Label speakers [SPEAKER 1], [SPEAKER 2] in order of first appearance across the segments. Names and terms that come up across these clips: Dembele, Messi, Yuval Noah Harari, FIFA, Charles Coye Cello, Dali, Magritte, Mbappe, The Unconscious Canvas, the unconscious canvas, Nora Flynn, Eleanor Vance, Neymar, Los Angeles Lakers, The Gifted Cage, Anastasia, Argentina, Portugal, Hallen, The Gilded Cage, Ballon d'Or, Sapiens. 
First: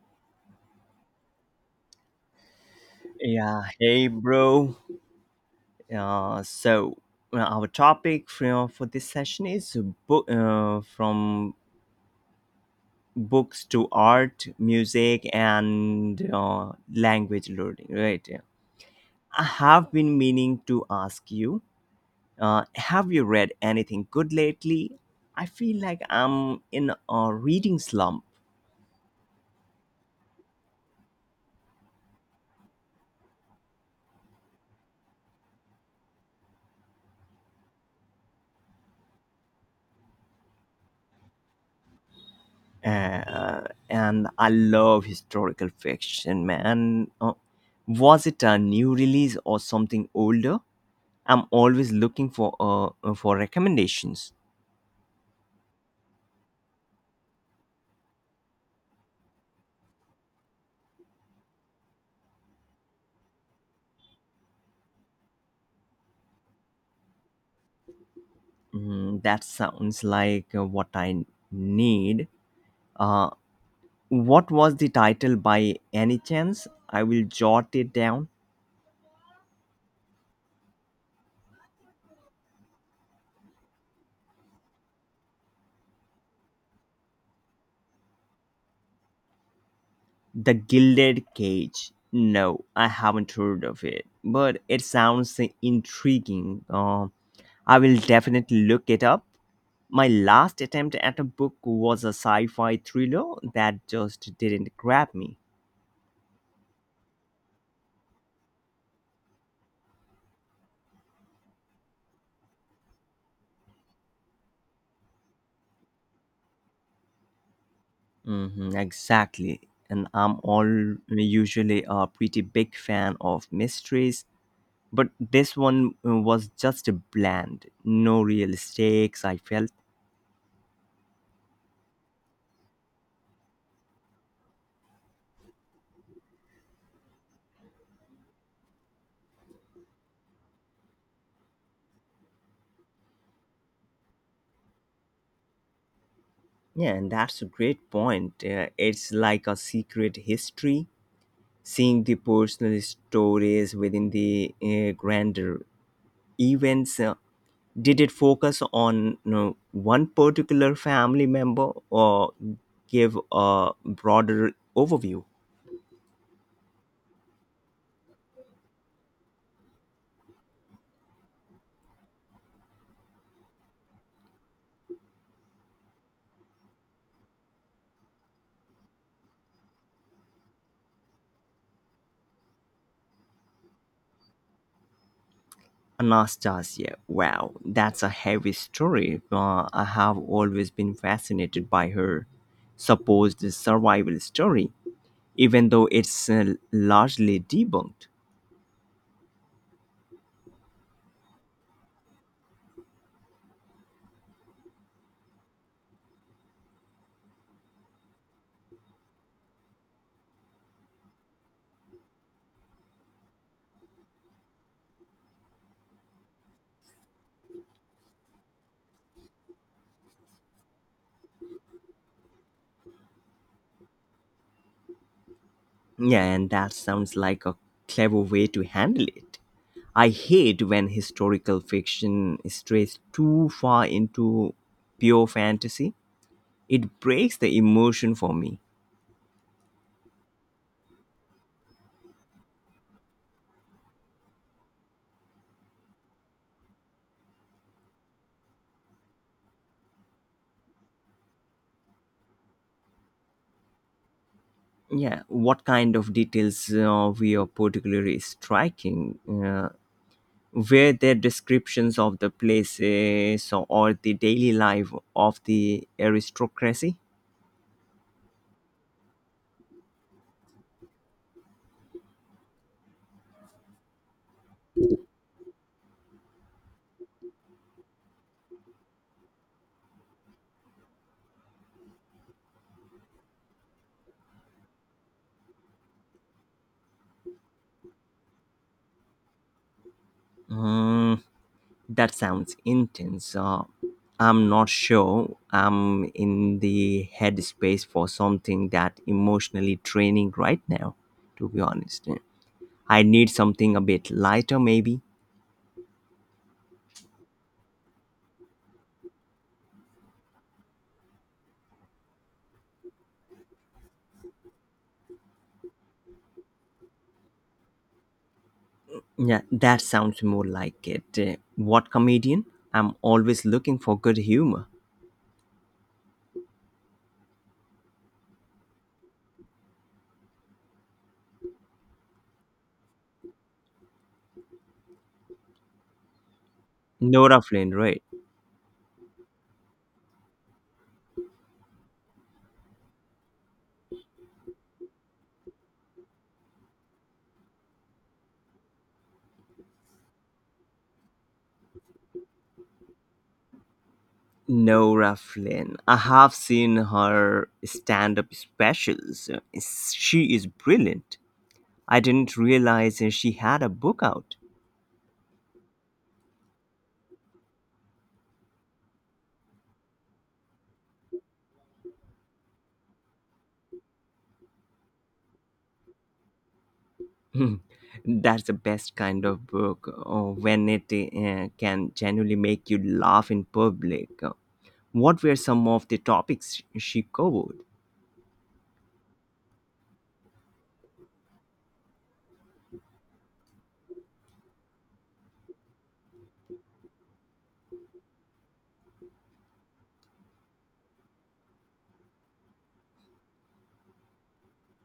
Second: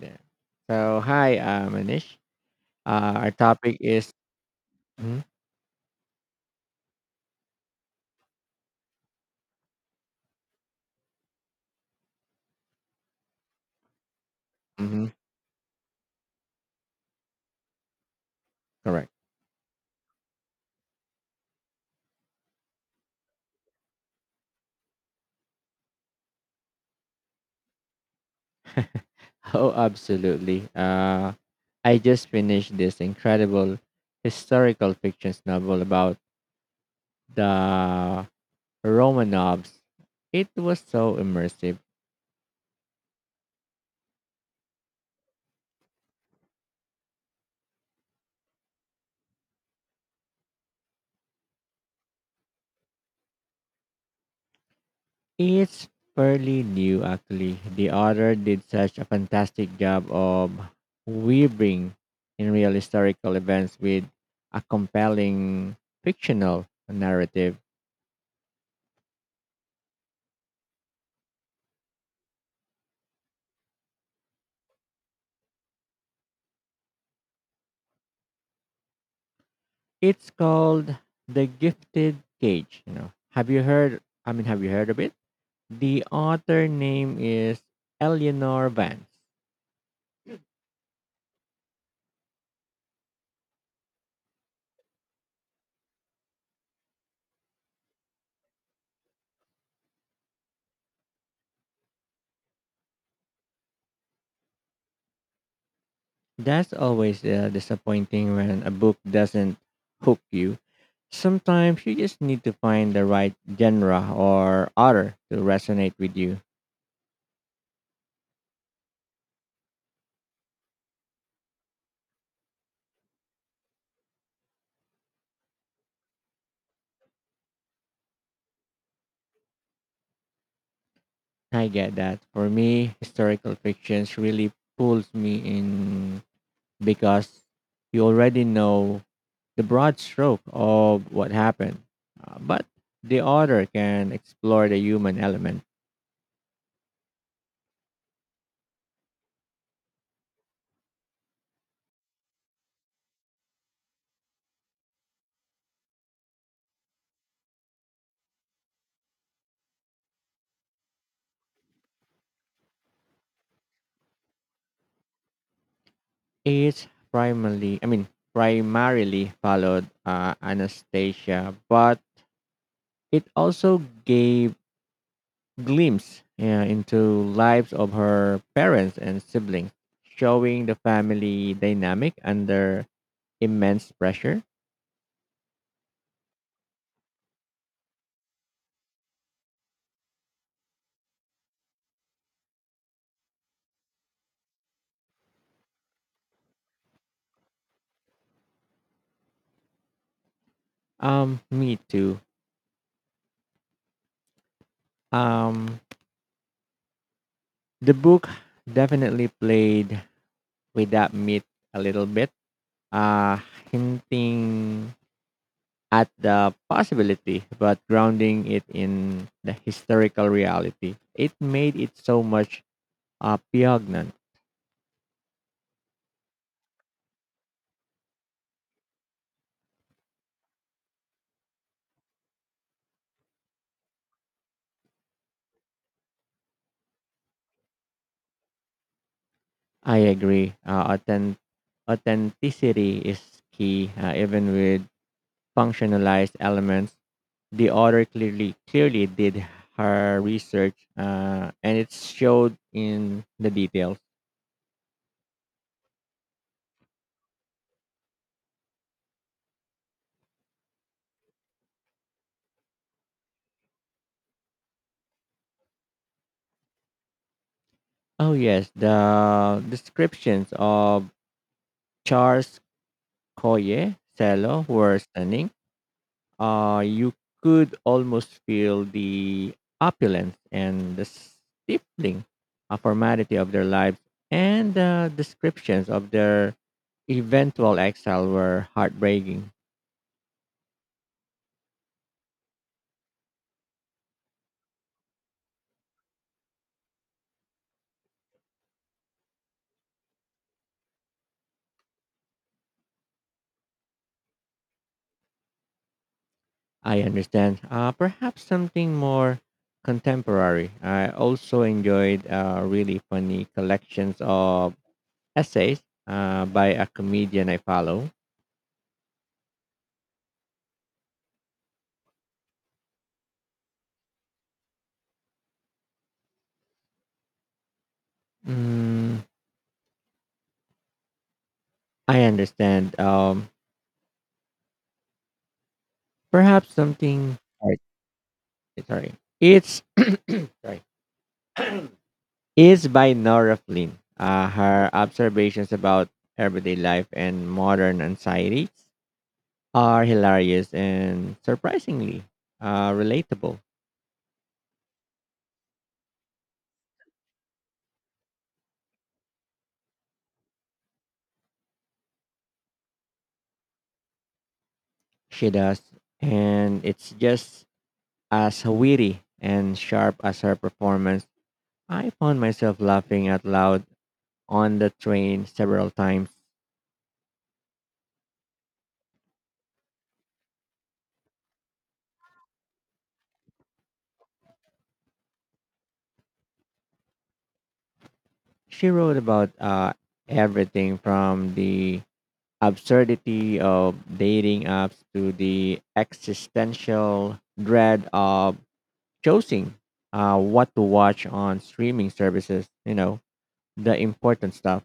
[SPEAKER 1] Yeah. So hi, Manish. Our
[SPEAKER 2] Yeah,
[SPEAKER 1] topic
[SPEAKER 2] hey
[SPEAKER 1] is
[SPEAKER 2] bro.
[SPEAKER 1] Mhm,
[SPEAKER 2] Uh, so our topic for this session is book from books to art,
[SPEAKER 1] mhm,
[SPEAKER 2] music, and language learning. Right.
[SPEAKER 1] correct.
[SPEAKER 2] I have been meaning to ask you. Have you read anything good lately? I feel like I'm in a reading slump.
[SPEAKER 1] Oh, absolutely. I just finished this incredible historical fiction novel about the Romanovs. It was so immersive.
[SPEAKER 2] Uh, and I love historical fiction, man. Was it a new release or something older? I'm always looking for recommendations.
[SPEAKER 1] It's fairly new, actually. The author did such a fantastic job of weaving in real historical events with a compelling fictional narrative.
[SPEAKER 2] Mm, that sounds like what I need. Uh, what was the title by any chance? I will jot it down.
[SPEAKER 1] It's called The Gifted Cage, Have you heard of it? The author name is Eleanor Vance.
[SPEAKER 2] The Gilded Cage. No, I haven't heard of it, but it sounds intriguing. I will definitely look it up. My last attempt at a book was a sci fi thriller that just didn't grab me.
[SPEAKER 1] That's always disappointing when a book doesn't hook you. Sometimes you just need to find the right genre or author to resonate with you.
[SPEAKER 2] Hmm, exactly. And I'm all usually a pretty big fan of mysteries, but this one was just a bland, no real stakes, I felt.
[SPEAKER 1] I get that. For me, historical fictions really pulls me in because you already know the broad stroke of what happened. But the author can explore the human element.
[SPEAKER 2] Yeah, and that's a great point. It's like a secret history, seeing the personal stories within the grander events. Did it focus on, you know, one particular family member or give a broader overview?
[SPEAKER 1] It's primarily, I mean, primarily followed Anastasia, but it also gave glimpse, yeah, into lives of her parents and siblings, showing the family dynamic under immense pressure.
[SPEAKER 2] Anastasia, wow, that's a heavy story. I have always been fascinated by her supposed survival story, even though it's largely debunked.
[SPEAKER 1] Me too. Um, the book definitely played with that myth a little bit, uh, hinting at the possibility, but grounding it in the historical reality. It made it so much poignant.
[SPEAKER 2] Yeah, and that sounds like a clever way to handle it. I hate when historical fiction strays too far into pure fantasy. It breaks the emotion for me.
[SPEAKER 1] I agree. Authenticity is key, even with functionalized elements. The author clearly did her research, and it showed in the details.
[SPEAKER 2] Yeah, what kind of details were particularly striking? Were there descriptions of the places or the daily life of the aristocracy?
[SPEAKER 1] Oh yes, the descriptions of Charles Coye Cello were stunning. You could almost feel the opulence and the stifling formality of their lives, and the descriptions of their eventual exile were heartbreaking.
[SPEAKER 2] Hmm, that sounds intense. I'm not sure I'm in the headspace for something that emotionally draining right now, to be honest. I need something a bit lighter, maybe.
[SPEAKER 1] I understand. Perhaps something more contemporary. I also enjoyed really funny collections of essays by a comedian I follow.
[SPEAKER 2] Yeah, that sounds more like it. What comedian? I'm always looking for good humor.
[SPEAKER 1] Mm, I understand. Perhaps something
[SPEAKER 2] Nora Flynn, right?
[SPEAKER 1] Sorry. It's sorry. It's by Nora Flynn. Her observations about everyday life and modern anxieties are hilarious and surprisingly relatable.
[SPEAKER 2] Nora Flynn. I have seen her stand up specials. She is brilliant. I didn't realize she had a book out.
[SPEAKER 1] She does, and it's just as witty and sharp as her performance. I found myself laughing out loud on the train several times.
[SPEAKER 2] Hmm, that's the best kind of book when it can genuinely make you laugh in public. What were some of the topics she covered?
[SPEAKER 1] She wrote about everything from the absurdity of dating apps to the existential dread of choosing what to watch on streaming services, you know, the important stuff.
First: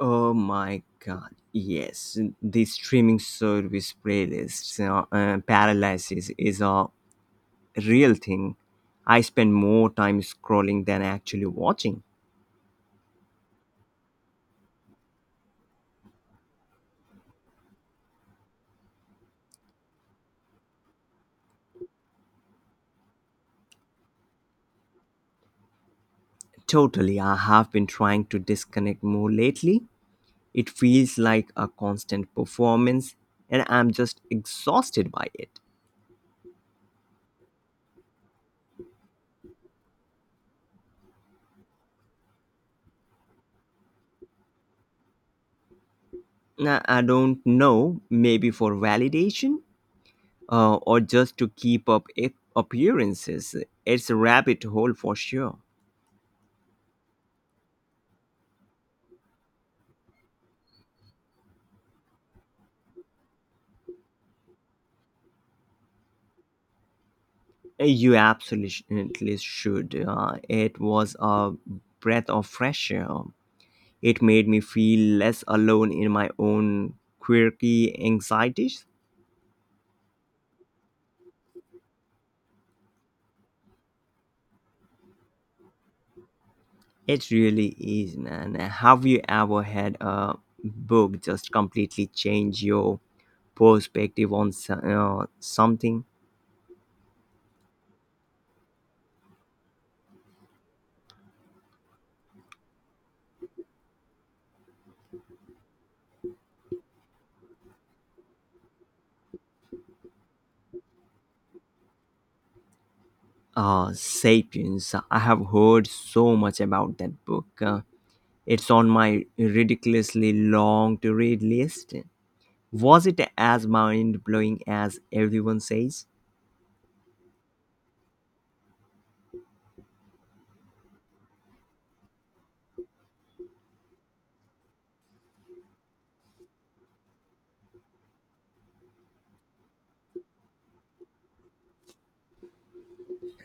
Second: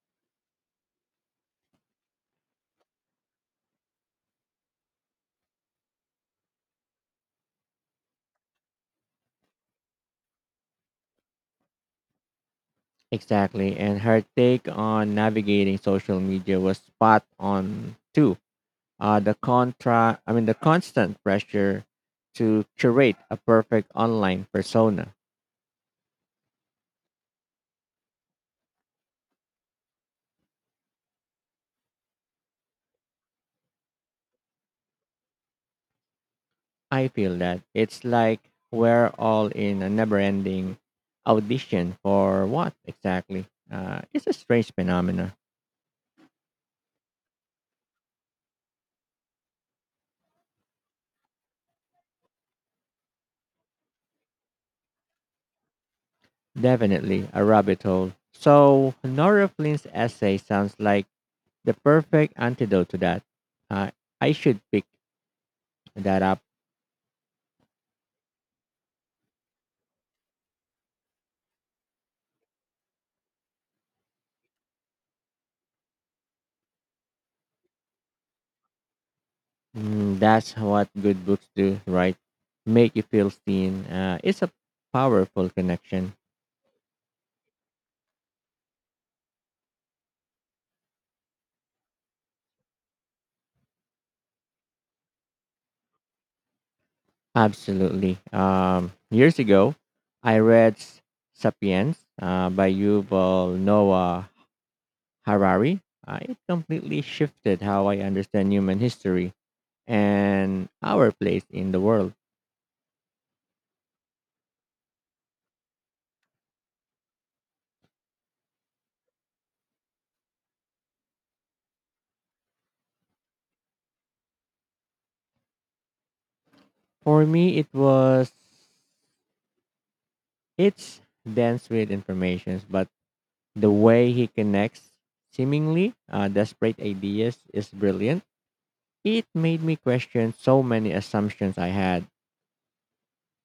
[SPEAKER 2] Oh my god, yes. The streaming service playlists paralysis is a real thing. I spend more time scrolling than actually watching.
[SPEAKER 1] Exactly. And her take on navigating social media was spot on too. The contra, I mean, the constant pressure to curate a perfect online persona.
[SPEAKER 2] Totally, I have been trying to disconnect more lately. It feels like a constant performance, and I'm just exhausted by it.
[SPEAKER 1] I feel that. It's like we're all in a never-ending audition for what exactly? It's a strange phenomena.
[SPEAKER 2] Nah, I don't know, maybe for validation or just to keep up appearances. It's a rabbit hole for sure.
[SPEAKER 1] Definitely a rabbit hole. So Nora Flynn's essay sounds like the perfect antidote to that. Uh, I should pick that up.
[SPEAKER 2] You absolutely should. It was a breath of fresh air. It made me feel less alone in my own quirky anxieties.
[SPEAKER 1] Mm, that's what good books do, right? Make you feel seen. It's a powerful connection.
[SPEAKER 2] It really is, man. Have you ever had a book just completely change your perspective on something?
[SPEAKER 1] Absolutely. Years ago, I read *Sapiens* by Yuval Noah Harari. It completely shifted how I understand human history and our place in the world.
[SPEAKER 2] Sapiens. I have heard so much about that book. It's on my ridiculously long to read list. Was it as mind blowing as everyone says?
[SPEAKER 1] For me, it was, it's dense with information, but the way he connects seemingly desperate ideas is brilliant. It made me question so many assumptions I had.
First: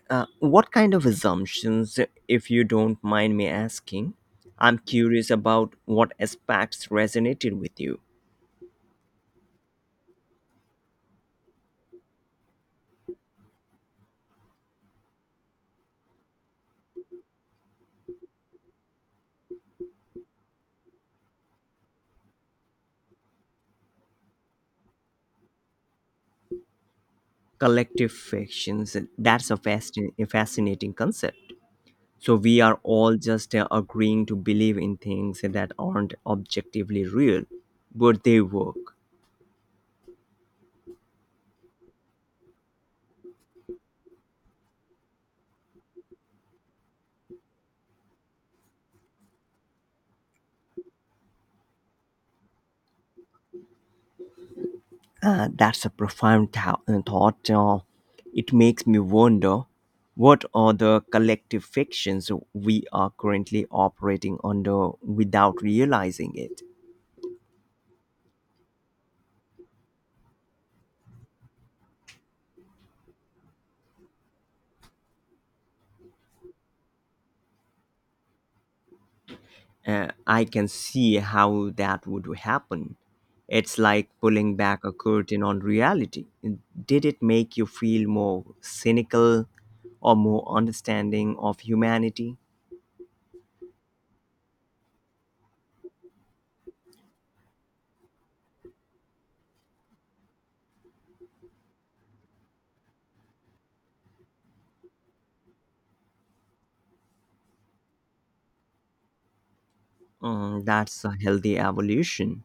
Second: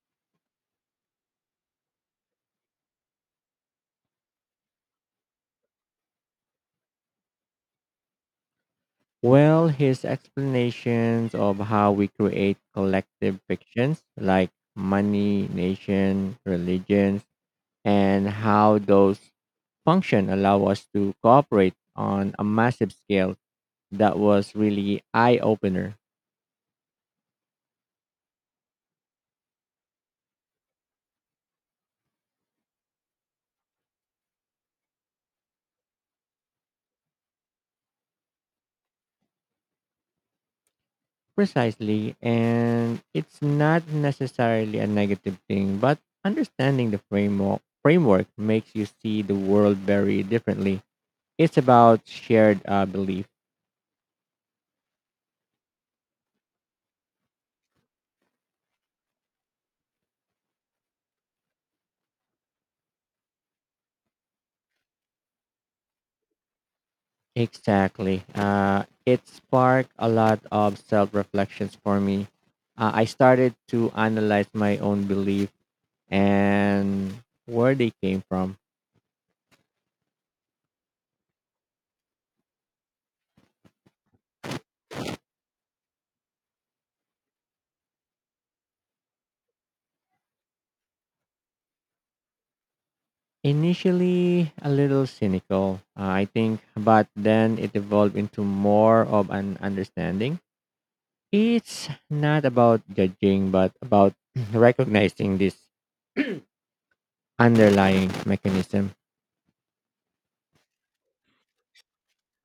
[SPEAKER 2] What kind of assumptions, if you don't mind me asking? I'm curious about what aspects resonated with you.
[SPEAKER 1] Well, his explanations of how we create collective fictions like money, nation, religions, and how those function allow us to cooperate on a massive scale, that was really eye opener.
[SPEAKER 2] Collective fictions, that's a fascinating concept. So, we are all just agreeing to believe in things that aren't objectively real, but they work.
[SPEAKER 1] Precisely, and it's not necessarily a negative thing, but understanding the framework makes you see the world very differently. It's about shared belief.
[SPEAKER 2] That's a profound thou- thought. It makes me wonder what are the collective fictions we are currently operating under without realizing it.
[SPEAKER 1] Exactly. It sparked a lot of self reflections for me. I started to analyze my own belief and where they came from.
[SPEAKER 2] I can see how that would happen. It's like pulling back a curtain on reality. Did it make you feel more cynical or more understanding of humanity?
[SPEAKER 1] Initially, a little cynical, I think, but then it evolved into more of an understanding. It's not about judging, but about recognizing this underlying mechanism.
[SPEAKER 2] Mm, that's a healthy evolution.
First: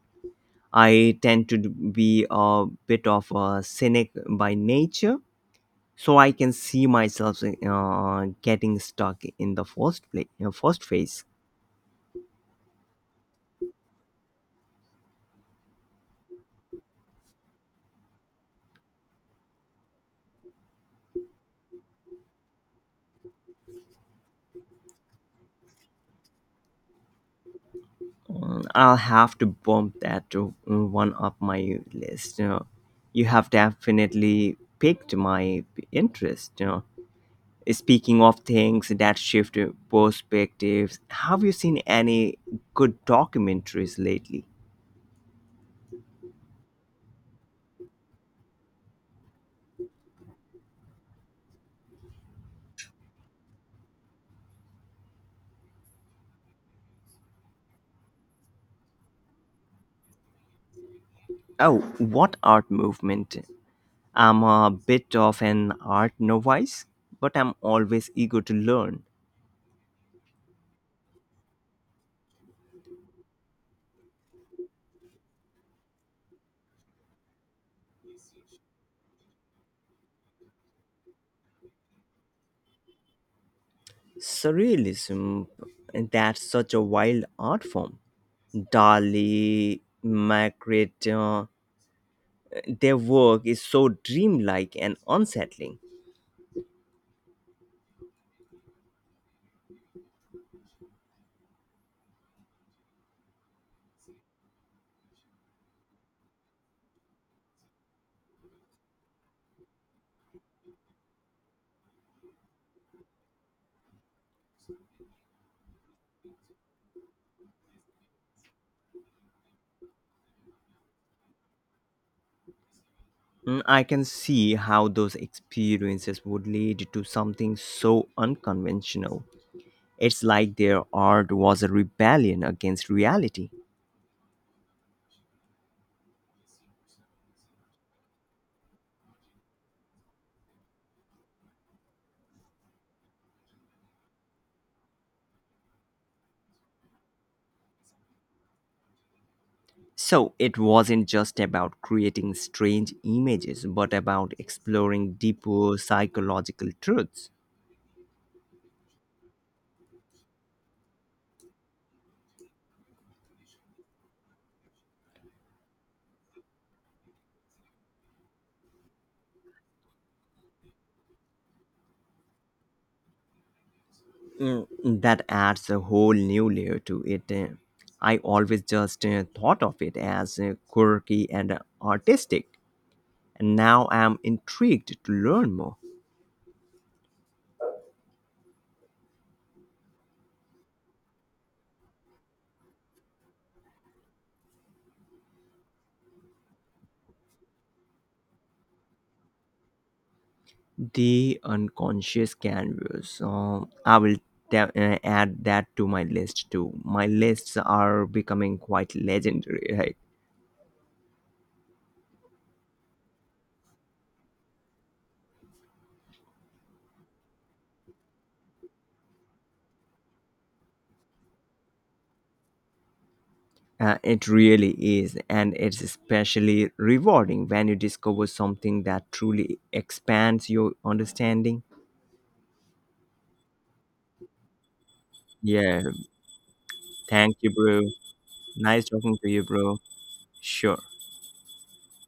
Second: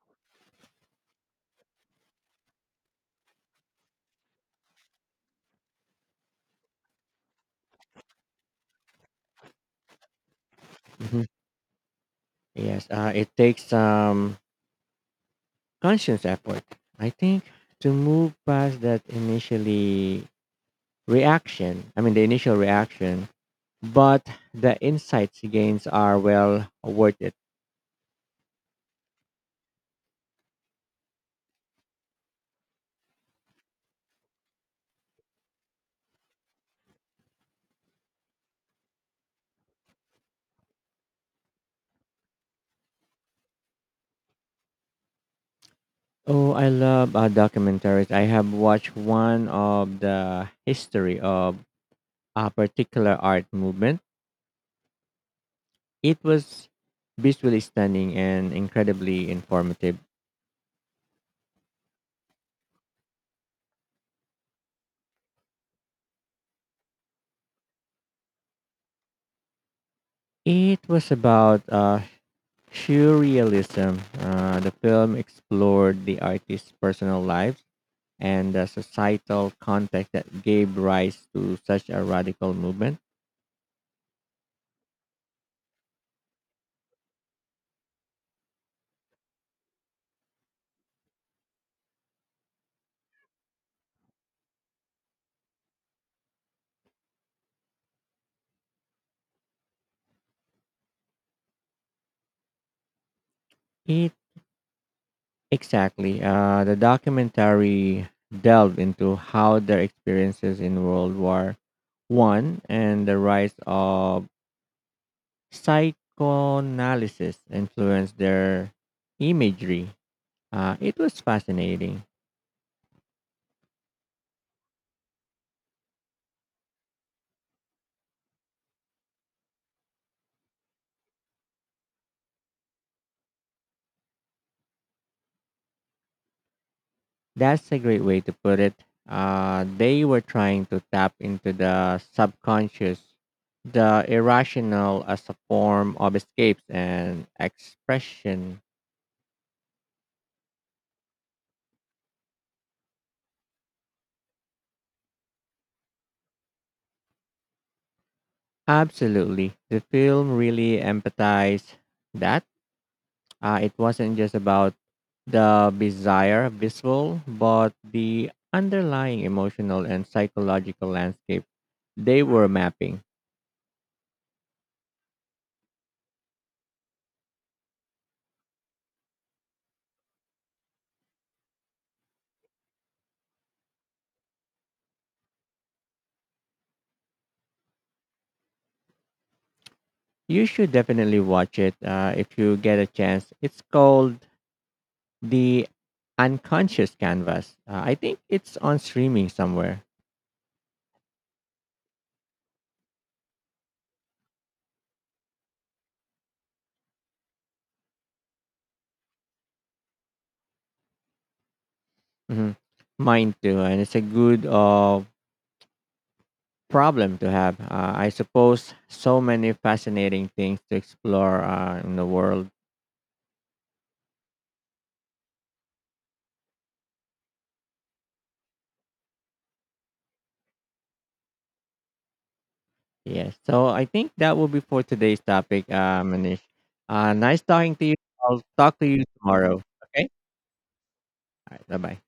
[SPEAKER 2] I tend to be a bit of a cynic by nature, so I can see myself getting stuck in the first phase.
[SPEAKER 1] Mhm. Yes, it takes some conscious effort, I think, to move past that initial reaction, but the insights gains are well worth it.
[SPEAKER 2] Mm, I'll have to bump that one up my list. You know, you have definitely piqued my interest. You know, speaking of things that shift perspectives, have you seen any good documentaries lately?
[SPEAKER 1] Oh, I love documentaries. I have watched one of the history of a particular art movement. It was visually stunning and incredibly informative.
[SPEAKER 2] Oh, what art movement? I'm a bit of an art novice, but I'm always eager to learn.
[SPEAKER 1] It was about surrealism. The film explored the artist's personal lives and the societal context that gave rise to such a radical movement.
[SPEAKER 2] Surrealism, that's such a wild art form. Dali, Magritte, their work is so dreamlike and unsettling.
[SPEAKER 1] It exactly. The documentary delved into how their experiences in World War I and the rise of psychoanalysis influenced their imagery. It was fascinating.
[SPEAKER 2] Mm, I can see how those experiences would lead to something so unconventional. It's like their art was a rebellion against reality.
[SPEAKER 1] That's a great way to put it. They were trying to tap into the subconscious, the irrational as a form of escape and expression.
[SPEAKER 2] So it wasn't just about creating strange images, but about exploring deeper psychological truths.
[SPEAKER 1] Absolutely. The film really empathized that. It wasn't just about the bizarre visual, but the underlying emotional and psychological landscape they were mapping.
[SPEAKER 2] Mm, that adds a whole new layer to it. I always just thought of it as quirky and artistic, and now I'm intrigued to learn more.
[SPEAKER 1] You should definitely watch it if you get a chance. It's called the unconscious canvas, I think it's on streaming somewhere.
[SPEAKER 2] The unconscious canvas. I will add that to my list too. My lists are becoming quite legendary, right?
[SPEAKER 1] Hmm, mine too, and it's a good problem to have, I suppose, so many fascinating things to explore in the world.
[SPEAKER 2] It really is, and it's especially rewarding when you discover something that truly expands your understanding.
[SPEAKER 1] Yes, so I think that will be for today's topic,
[SPEAKER 2] Yeah,
[SPEAKER 1] Manish.
[SPEAKER 2] thank
[SPEAKER 1] Nice
[SPEAKER 2] you,
[SPEAKER 1] talking to
[SPEAKER 2] bro.
[SPEAKER 1] you. I'll talk
[SPEAKER 2] Nice
[SPEAKER 1] to you
[SPEAKER 2] talking to you,
[SPEAKER 1] tomorrow.
[SPEAKER 2] bro.
[SPEAKER 1] Okay,
[SPEAKER 2] Sure.
[SPEAKER 1] all right, bye-bye.